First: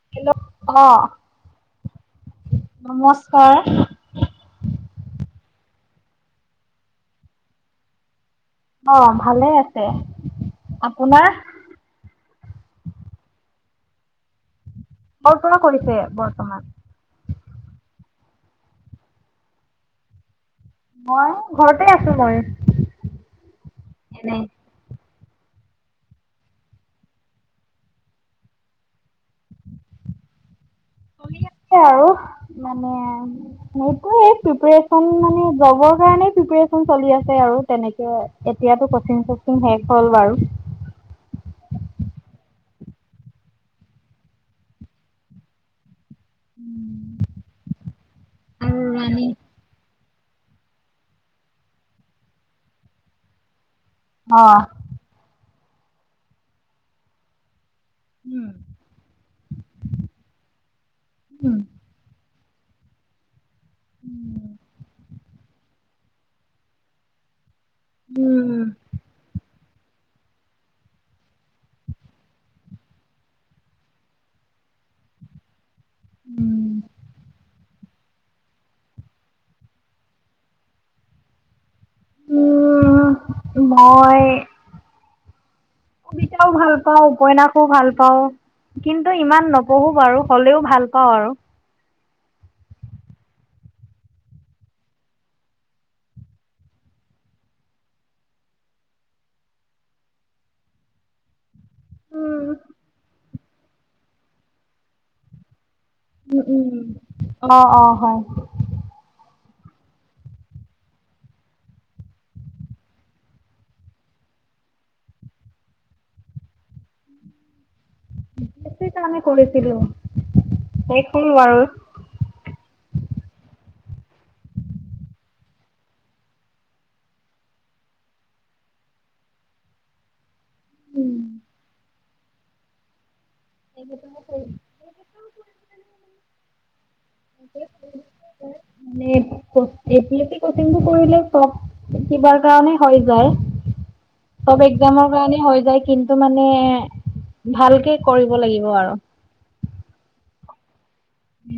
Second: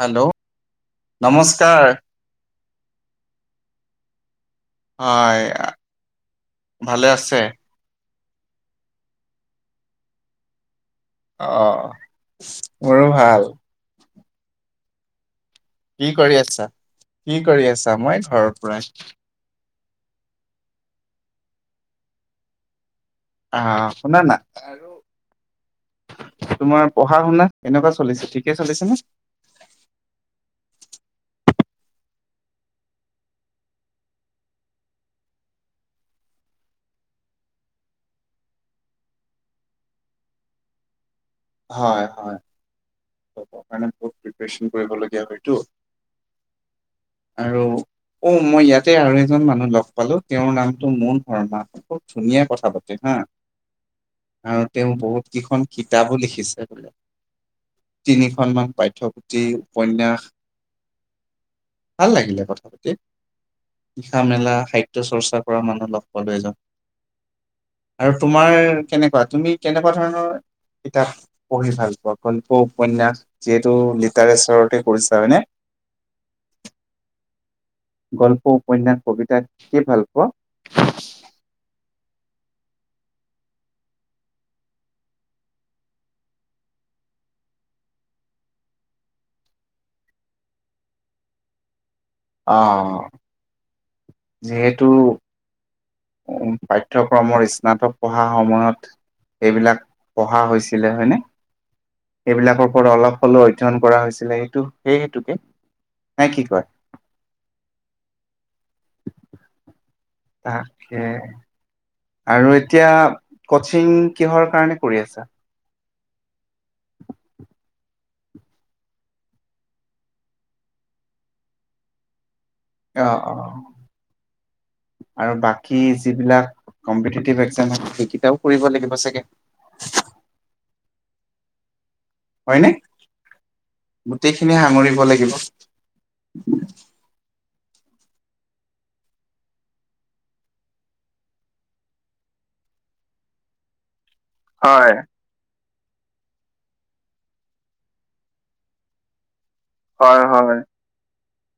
Hello, নমস্কাৰ। নমস্কাৰ হয় ভালে আছে? অ', ভালে আছে। আপ অ' মোৰো ভাল। কৰ পৰা কৰিছে কি কৰি বৰ্তমান আছা, কি কৰি আছা? মই ঘৰৰ পৰাই মই ঘৰতে আছোঁ মই। অ', শুনানা, এনেই আৰু তোমাৰ পঢ়া-শুনা কেনেকুৱা চলিছে ঠিকে চলিছে নে? পঢ়ি আ সেয়া আৰু মানে হেটোৱে প্ৰিপেৰেচন মানে জবৰ কাৰণে প্ৰিপে এখন চলি আছে আৰু তেনেকে, এতিয়াতো কচিং-চচিং শেষ হ'ল বাৰু। [inaudible] হয়, হয় জব কাৰণে বহুত প্ৰিপেচন কৰিবলগীয়া হয়তো। আৰু অ' মই ইয়াতে আৰু এজন মানুহ লগ পালো তেওঁৰ নামটো মুন শৰ্মা। খুব ধুনীয়া কথা পাতে হা। অ আৰু তেওঁ বহুত কিখন কিতাপো লিখিছে বোলে। উম তিনিখনমান পাঠ্যপুথি, উপন্যাস। ভাল লাগিলে কথ লিখা, মেলা সাহিত্য চৰ্চা কৰা মানুহ লগ পালোঁ এজন। আৰু তোমাৰ উম কেনেকুৱা? তুমি কেনেকুৱা ধৰণৰ কিতাপ পঢ়ি ভাল পোৱা। গল্প, উপন্যাস যিহেতু লিটাৰেচাৰতে পঢ়িছা হয়নে? উম। গল্প, উপন্যাস, কবিতা কি ভাল পোৱা? উম, মই কবিতাও ভাল পাওঁ উপন্যাসো ভাল পাওঁ কিন্তু ইমান নপঢ়ো বাৰু হ'লেও ভাল পাওঁ আৰু অ' যিহেতু উ পাঠ্যক্ৰমৰ স্নাতক পঢ়া সময়ত এইবিলাক পঢ়া হৈছিলে হয়নে উম এইবিলাকৰ ওপৰত অলপ হ'লেও অধ্যয়ন কৰা হৈছিলে এইটো সেইহেতুকে উম উম অ অ হয় তাকে। আৰু এতিয়া কচিং কিহৰ কাৰণে কৰি আছা আমি কৰিছিলোঁ, সেইখন বাৰু অ অ আৰু বাকী যিবিলাক কম্পিটিটিভ একজাম সেইকেইটাও কৰিব লাগিব চাগে। [unintelligible] হয়নে? গোটেইখিনি সাঙুৰি কব লাগিব মানে এ পি এি কচিং কৰিলে চব কিবাৰ কাৰণে হৈ যায় টপ হয় এক্জামৰ কাৰণে হৈ যায় কিন্তু মানে, ভালকে কৰিব লাগিব আৰু। হয় হয়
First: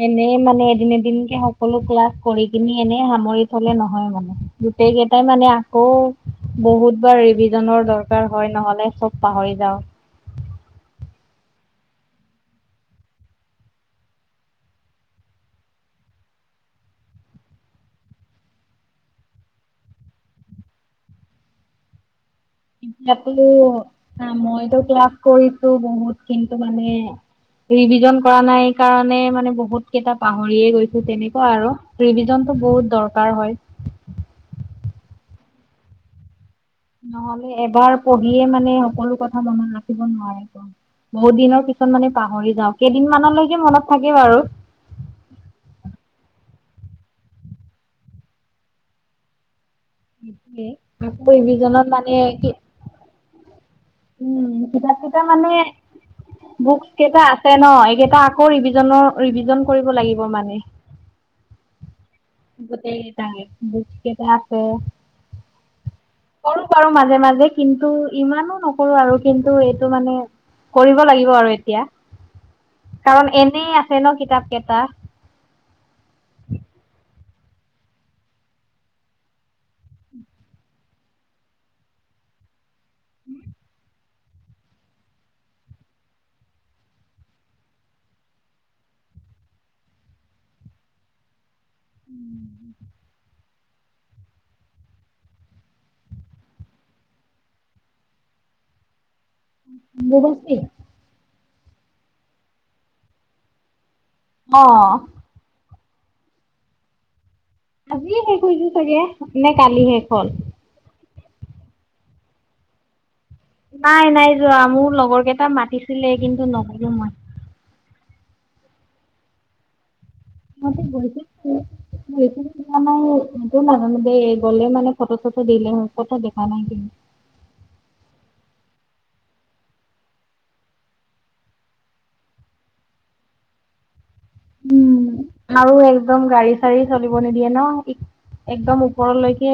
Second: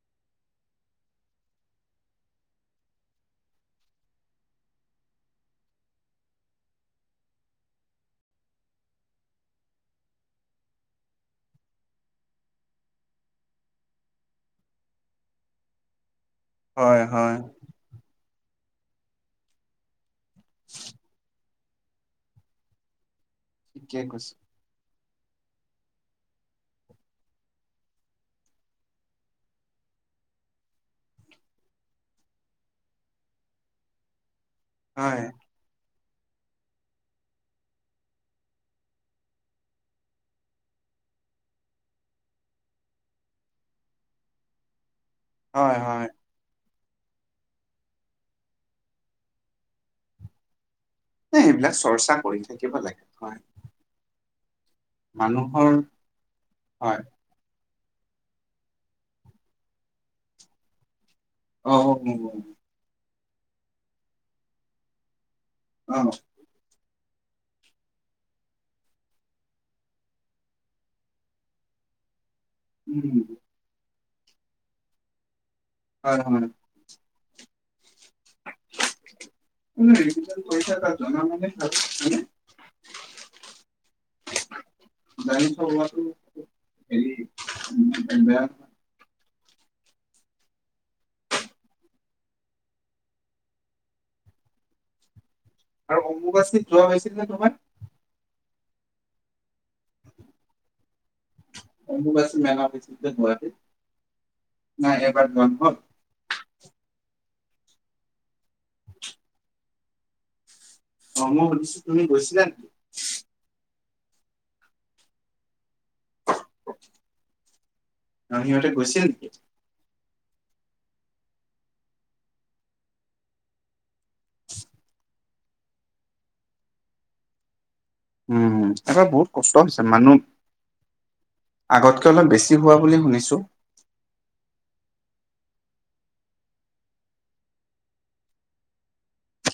এনেই মানে এদিন, এদিনকে সকলো ক্লাছ কৰি কিনি এনেই সামৰি থ'লে নহয় মানে। গোটেই কেইটাই মানে আকৌ বহুত বাৰ ৰিভিজনৰ দৰকাৰ হয় নহলে চব পাহৰি য যাওক [unintelligible] হয়, হয়। [unintelligible] ঠিকে কৈছে [unintelligible] মইতো ক্লাছ কৰিছোঁ বহুত, কিন্তু মানে ৰিভিজন কৰা নাই কাৰণে মানে বহুত কেইটা পাহৰিয়ে গৈছোঁ, তেনেকুৱা আৰু ৰিভিজন বহুত দৰকাৰ হয়। [unintelligible] হয়। নহ'লে, এবাৰ পঢ়িয়ে মানে সকলো কথা মনত ৰাখিব নোৱাৰিব। বহুত দিনৰ পিছত মানে পাহৰি যাওঁ কেইদিনমানলৈকে মনত থাকে বাৰু হয়, হয়। আকৌ এই এইবিলাক ৰিভিজনত চৰ্চা মানে কৰি কি থাকিব লাগে হয় উম, কিতাপকিটা মানে, মানুহৰ বুকচ হয় কেইটা আছে ন? এইকেইটা আকৌ ৰিভিজনৰ ৰিভিজন কৰিব লাগিব মানে অ'। উম গোটেইকেইটায়ে বুকচ কেইটা আছে। অ'। কৰো মাজে, মাজে কিন্তু ইমানো নকৰোঁ আৰু কিন্তু এইটো মানে কৰিব লাগিব আৰু এতিয়া। কাৰণ এনে আছে ন কিতাপ কেইটা হয় হয় [unintelligible] [unintelligible] [unintelligible] [inaudible] আৰু অম্বুবাচিত যোৱা হৈছিল নে তোমাৰ। [unintelligible] নাই এইবাৰ অ যোৱা নহল। আজিয়ে শেষ হৈছে চাগে নে কালিয়ে শেষ হ'ল। অম্বুবাচীত তুমি গৈছিলা নেকি। নাই -নাই যোৱা মোৰ লগৰ কেইটা মাতিছিলে কিন্তু নগ'লো মই। মামিহতে গৈছিল নেকি। মই গৈছোৱা নাই সেইটো মানু গ'লে মানে ফটো চ [unintelligible] দিলেও ফটো দেখা নাই। উম, এবাৰ বহুত কষ্ট হৈছে মানুহ আগতকে অলপ বেছি হোৱা বুলি শুনিছো। উম আৰু একদম গাড়ী চাড়ী চলিব নিদিয়ে ন। একদম ওপৰলৈকে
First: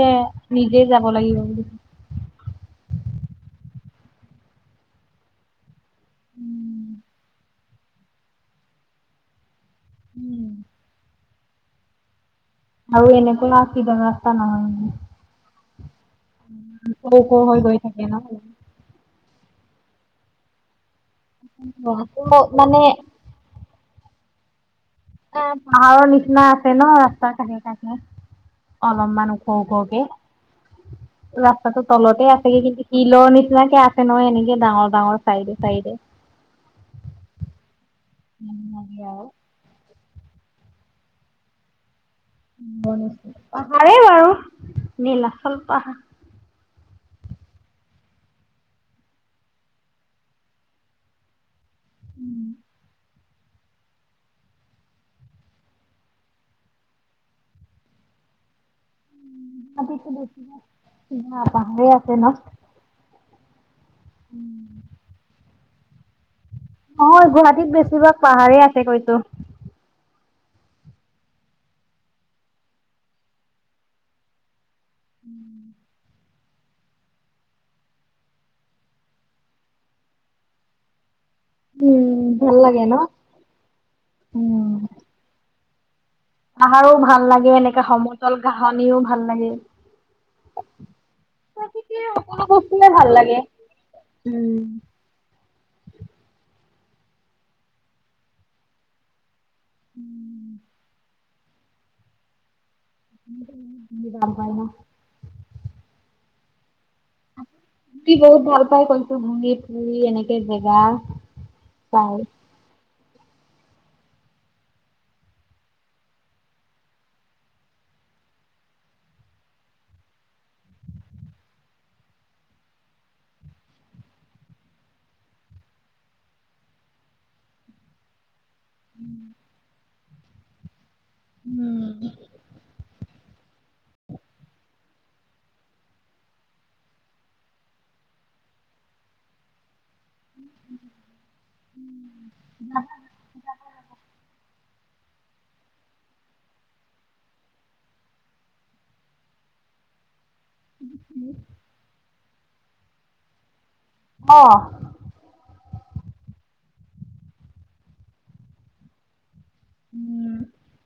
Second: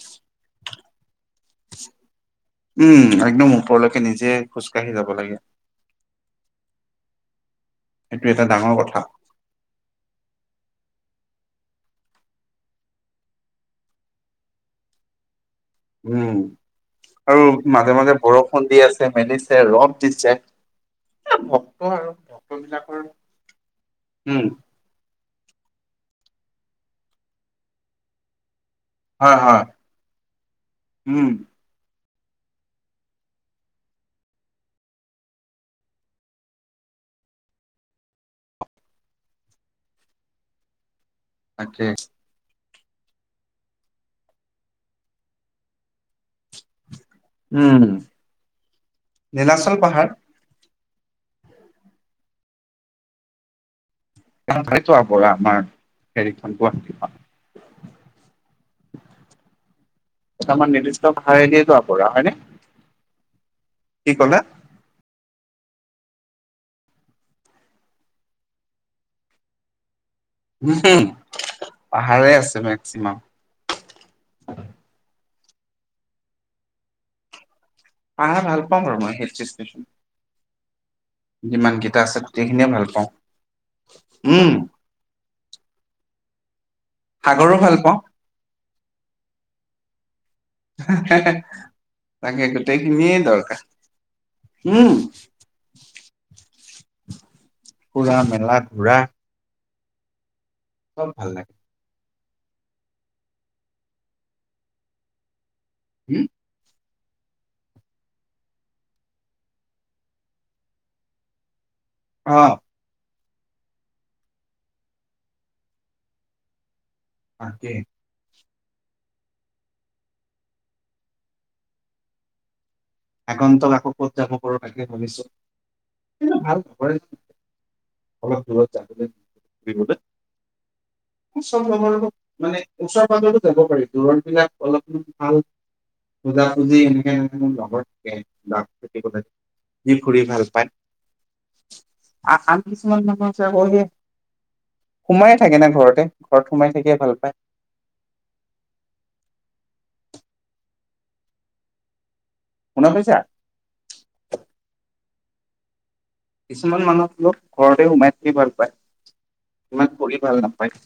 নিজেই যাব লাগিব বুলি। উম, একদম ওপৰলৈকে নিজে খোজকাাঢ়ি যাব লাগে। [inaudible] এইটো এটা ডাঙৰ কথা। উম। আৰু এনেকুৱা কিবা এটা নহয়। উম, ওখ আৰু হৈ গৈ মাজে- থাকে মাজে ন বৰষুণ দি আছে মেলিছে ৰদ দিছে। ভক্ত আৰু আকৌ ভক্ত মানে বিলাকৰ উম। এ পাহাৰৰ নিচিনা আছে ন ৰাস্তাৰ কাষে - কাষে। অলপমান হয় ওখ - হয় ওখকে উম ৰাস্তাটো তলতে আছেগে কিন্তু শিলৰ নিচিনাকে আছে নহয় এনেকে ডাঙৰ- ডাঙৰ, চাইডে- চাইডে। [inaudible] [unintelligible] তাকে। পাহাৰেই বাৰু নীলাচল পাহাৰ। উম নীলাচল পাহাৰ। উম, টান পাইছোঁ আমাৰ হেৰিখন গুৱাহাটীখন। গুৱাহাটীতো বেছিভাগ দুটামান নিৰ্দিষ্ট ভাৰ দি যোৱা পাহাৰে পঢ়া আছে ন? হয়নে। কি ক'লে? অ, গুৱাহাটীত বেছিভাগ পাহাৰেই আছে কৈছো। উমহ, পাহাৰে আছে মেক্সিমাম। পাহাৰ ভাল পাওঁ বাৰু মই। যিমান কেইটা আছে উম, গোটেইখিনিয়েও ভাল পাওঁ উম। আমাৰো ভাল সাগৰো লাগে ভাল এনেকে পাওঁ সমতল ঘাহনিও ভাল লাগে। প্ৰকৃতিৰ সকলো তাকে বস্তুৱে ভাল গোটেইখিনিয়ে লাগে। দৰকাৰ। উম, ঘূৰা মেলা ঘূৰা। [inaudible] চব ভাল লাগে। [unintelligible] উম। সি বহুত ভাল পাই কৈছো ঘুৰি ফুৰি এনেকে জেগাৰ পাই। অ তাকে। আগন্তক আকৌ কত যাব পাৰো থাকে ভাবিছো। ভাল খ অলপ [unintelligible] বিহু চ মানে ওচৰ পাজ [unintelligible] যাব পাৰি দূৰত বিলাক অলপমান ভাল বুজা বুজি এনেকে এ মোৰ লগৰ থ কথা [unintelligible] ঘুৰি ভাল পায় আৰু আন কিছুমান মানুহ আছে আগৰে সোমায়ে থাকে না ঘৰতে ঘৰত সোমাই থাকিয়ে ভাল পায় [inaudible] উম। শুনা পাইছা অ'। কিছুমান মানুহ লোক ঘৰতে সোমাই থাকি ভাল পায় [inaudible] ইমান কৰি উম, ভাল নাপায়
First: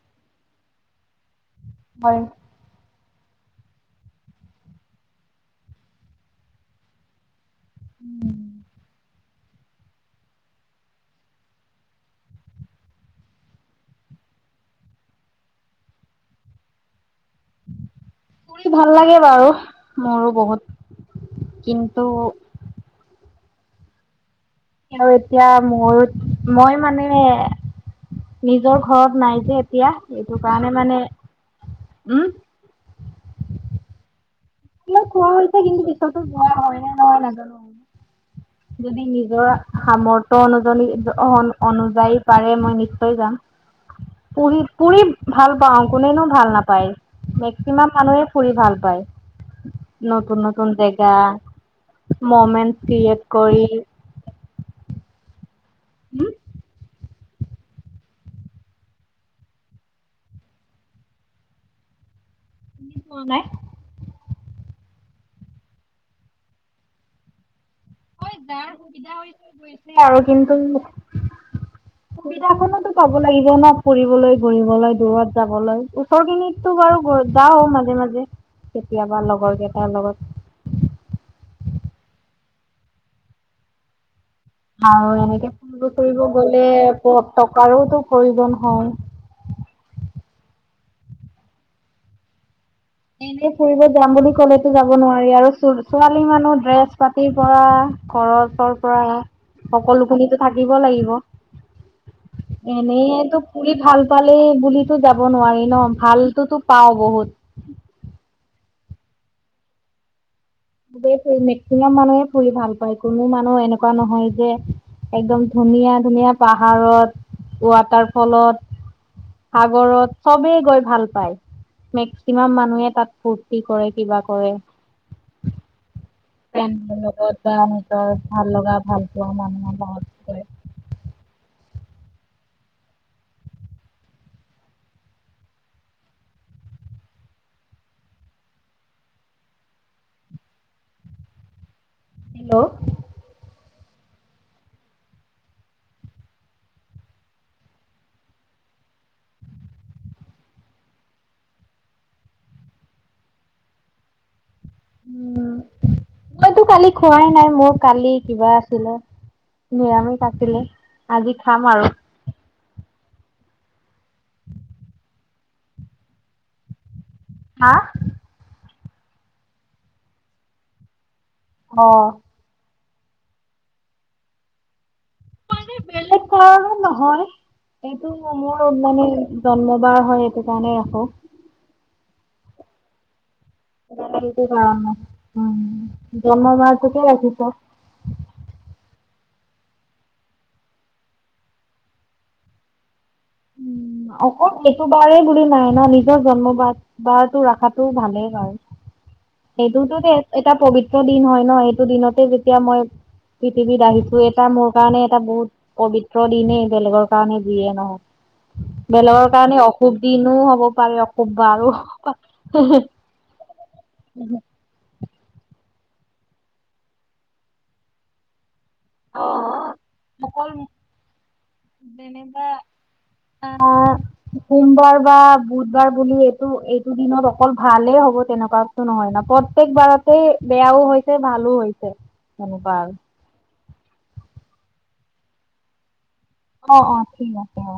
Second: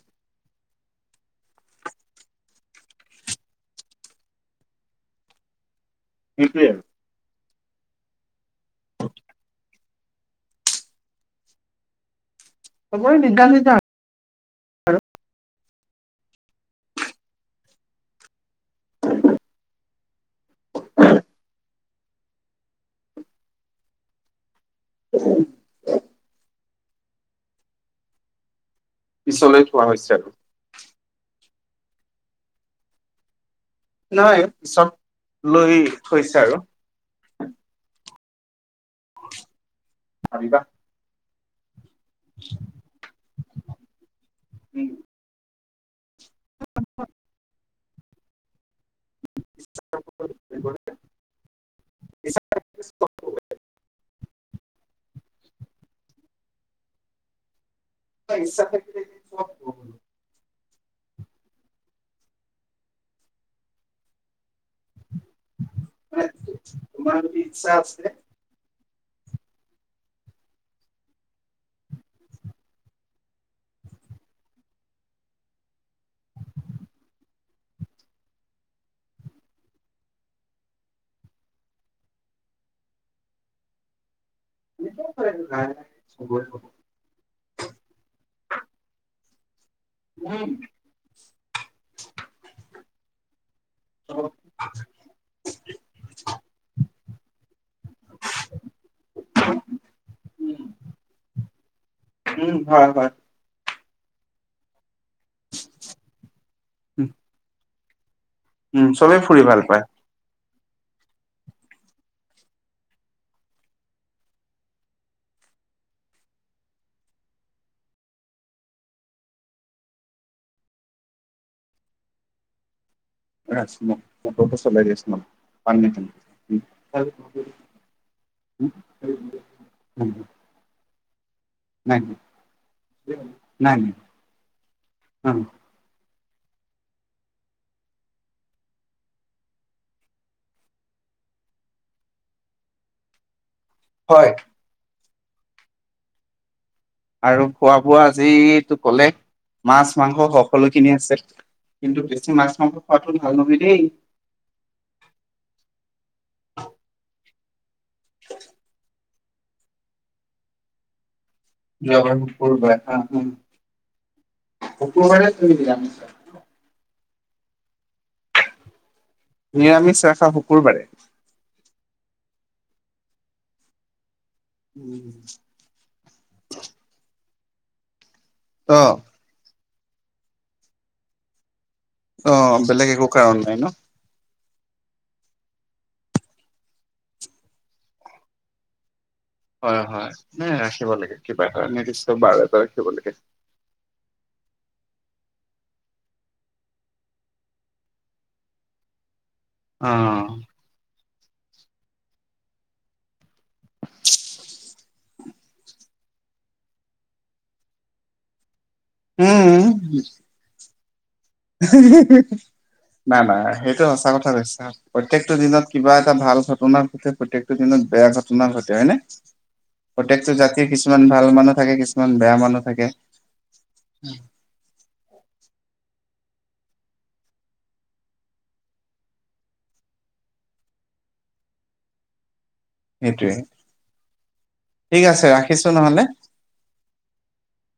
হয়। বিিক্ৰন [unintelligible] উম। [unintelligible] হব নিদা নিদা ফুৰি ভাল লাগে বাৰু মোৰো বহুত কিন্তু আৰু এতিয়া মোৰ মই মানে নিজৰ ঘৰত নাই যে পিছলৈ থোৱা এতিয়া হৈছে আৰু এইটো কাৰণে মানে উম। নাই চব এইবিলাক খোৱা হৈছে লৈ কিন্তু পিছতো থৈছে যোৱা আৰু হয় নে নহয় নাজানো। যদি নিজৰ সামৰ্থ ভাবিবা অনুজনী যায় পাৰে মই নিশ্চয় যাম পুৰিম পুৰিম ভাল পাওঁ কোনেনো ভাল নাপায় মেক্সিমাম মানুহে ফুৰি ভাল পায়। নতুন- নতুন জেগা মমেট ক্ৰেয়েট। কৰি। উম িা [unintelligible] এ প নে [unintelligible] তোমাৰ যি ইচ্ছা আছে [inaudible] হয় [unintelligible] গৈছে আৰু কিন্তু [inaudible] সুবিধা খনতো পাব লাগিব ন ফুৰিবলৈ ঘূৰিবলৈ, দূৰত যাবলৈ ওচৰ কিনিতো বাৰু যাও মাজে মাজে কেতিয়াবা লগৰ কেইটাৰ লগত [inaudible] উম আৰু এনেকে ফুৰিব ঘূৰিব গলে প টকাৰোতো প্ৰয়োজন হয়। উম এনে ফুৰিব যাম বুলি ক'লেতো যাব নোৱাৰি আৰু ছো-ছোৱালী মানুহ ড্ৰেছ পাতিৰ পৰা ঘৰৰ পৰা সকলো খিনিতো থাকিব লাগিব হয় হয় এনেইটো পুৰি ভাল পালে বুলিতো যাব নোৱাৰি ন ভালতোতো পাও বহুত উম, চবেই ফুৰি ভাল পায়। খুবেই ফুৰি মেক্সিমাম মানুহে ফুৰি ভাল পায় কোনো মানুহ এনেকুৱা নহয় যে একদম ধুনীয়া ধুনীয়া পাহাৰত, ৱাটাৰ ফলত সাগৰত চবেই গৈ ভাল পায়, মেক্সিমাম মানুহে তাত ফূৰ্তি কৰে কিবা কৰে চলাই দি আছো [unintelligible] ভাল ন। লগা ভাল পোৱা মানুহৰ লগত [inaudible] নাই নাই নাই নাই অ হেল্ল' হয়। আৰু খোৱা বোৱা আজো ক'লে মাছ মাংস সকলোখিনি আছে কিন্তু বেছি মাছ মাংস খোৱা টো ভাল নহয় দেই উম মইতো কালি খোৱাই নাই মোৰ কালি কিবা আছিলে নিয়মেই কতিিলে [unintelligible] অ অকবাৰে দ য হা, নিৰামিষ ৰখা শুকুৰবাৰে আহ, উম। বেলেগ কাৰণ নহয় এইটো মোৰ অ মানে জন্ম বাৰ হয় সেইটো কাৰণে ৰাখো অ বেলেগ একো কাৰণ নাই ন অ উ, জন্ম মটো বাৰ টোকে হয় হয় ন ৰাখিব লাগে কিবা এটা নিৰ্দিষ্ট বাৰ এটা ৰাখিব লাগে উম অকল এইটো বাৰেই বুলি নাই ন নিজৰ জন্ম বাৰ বটো ৰখাতটো ভালেই ব [unintelligible] অ এইটোতো এটা পবিত্ৰ দিন হয় ন এইটো দিনতে যেতিয়া মই পৃথিৱীত আহিছো এটা মোৰ কাৰণে এটা বহুত পবিত্ৰ দিনেই বেলেগৰ কাৰণে যিয়ে নহয় বেলেগৰ কাৰণে অশুভ দিনো হ'ব পাৰে অশুভ বাৰো হ'ব পাৰে। ন, না সেই স সঁচা কথা কৈছা প্ৰত্যয়কটো দিনত কিবা এটা ভাল ঘটনাৰ হৈছে প্ৰত্যেকটো দিনত বেয়া ঘটনা হয় ন প্ৰত্যেকটো জাতিৰ কিছুমান ভাল মানুহ থাকে কিছুমান বেয়া মানুহ থাকে আ সোমবাৰ বা বুধবাৰ বুলি এইটো দিনত অকল ভালেই হ'ব তেনেকুৱাতো নহয় ন প্ৰত্্যেক বাৰতে বেয়াও হৈছে ভাল ভালো হৈছে মনেুৱাৰ সেইটোয়ে ঠিক আছে ৰাখিছো নহলে অ', অ', ঠিক আছে অ',।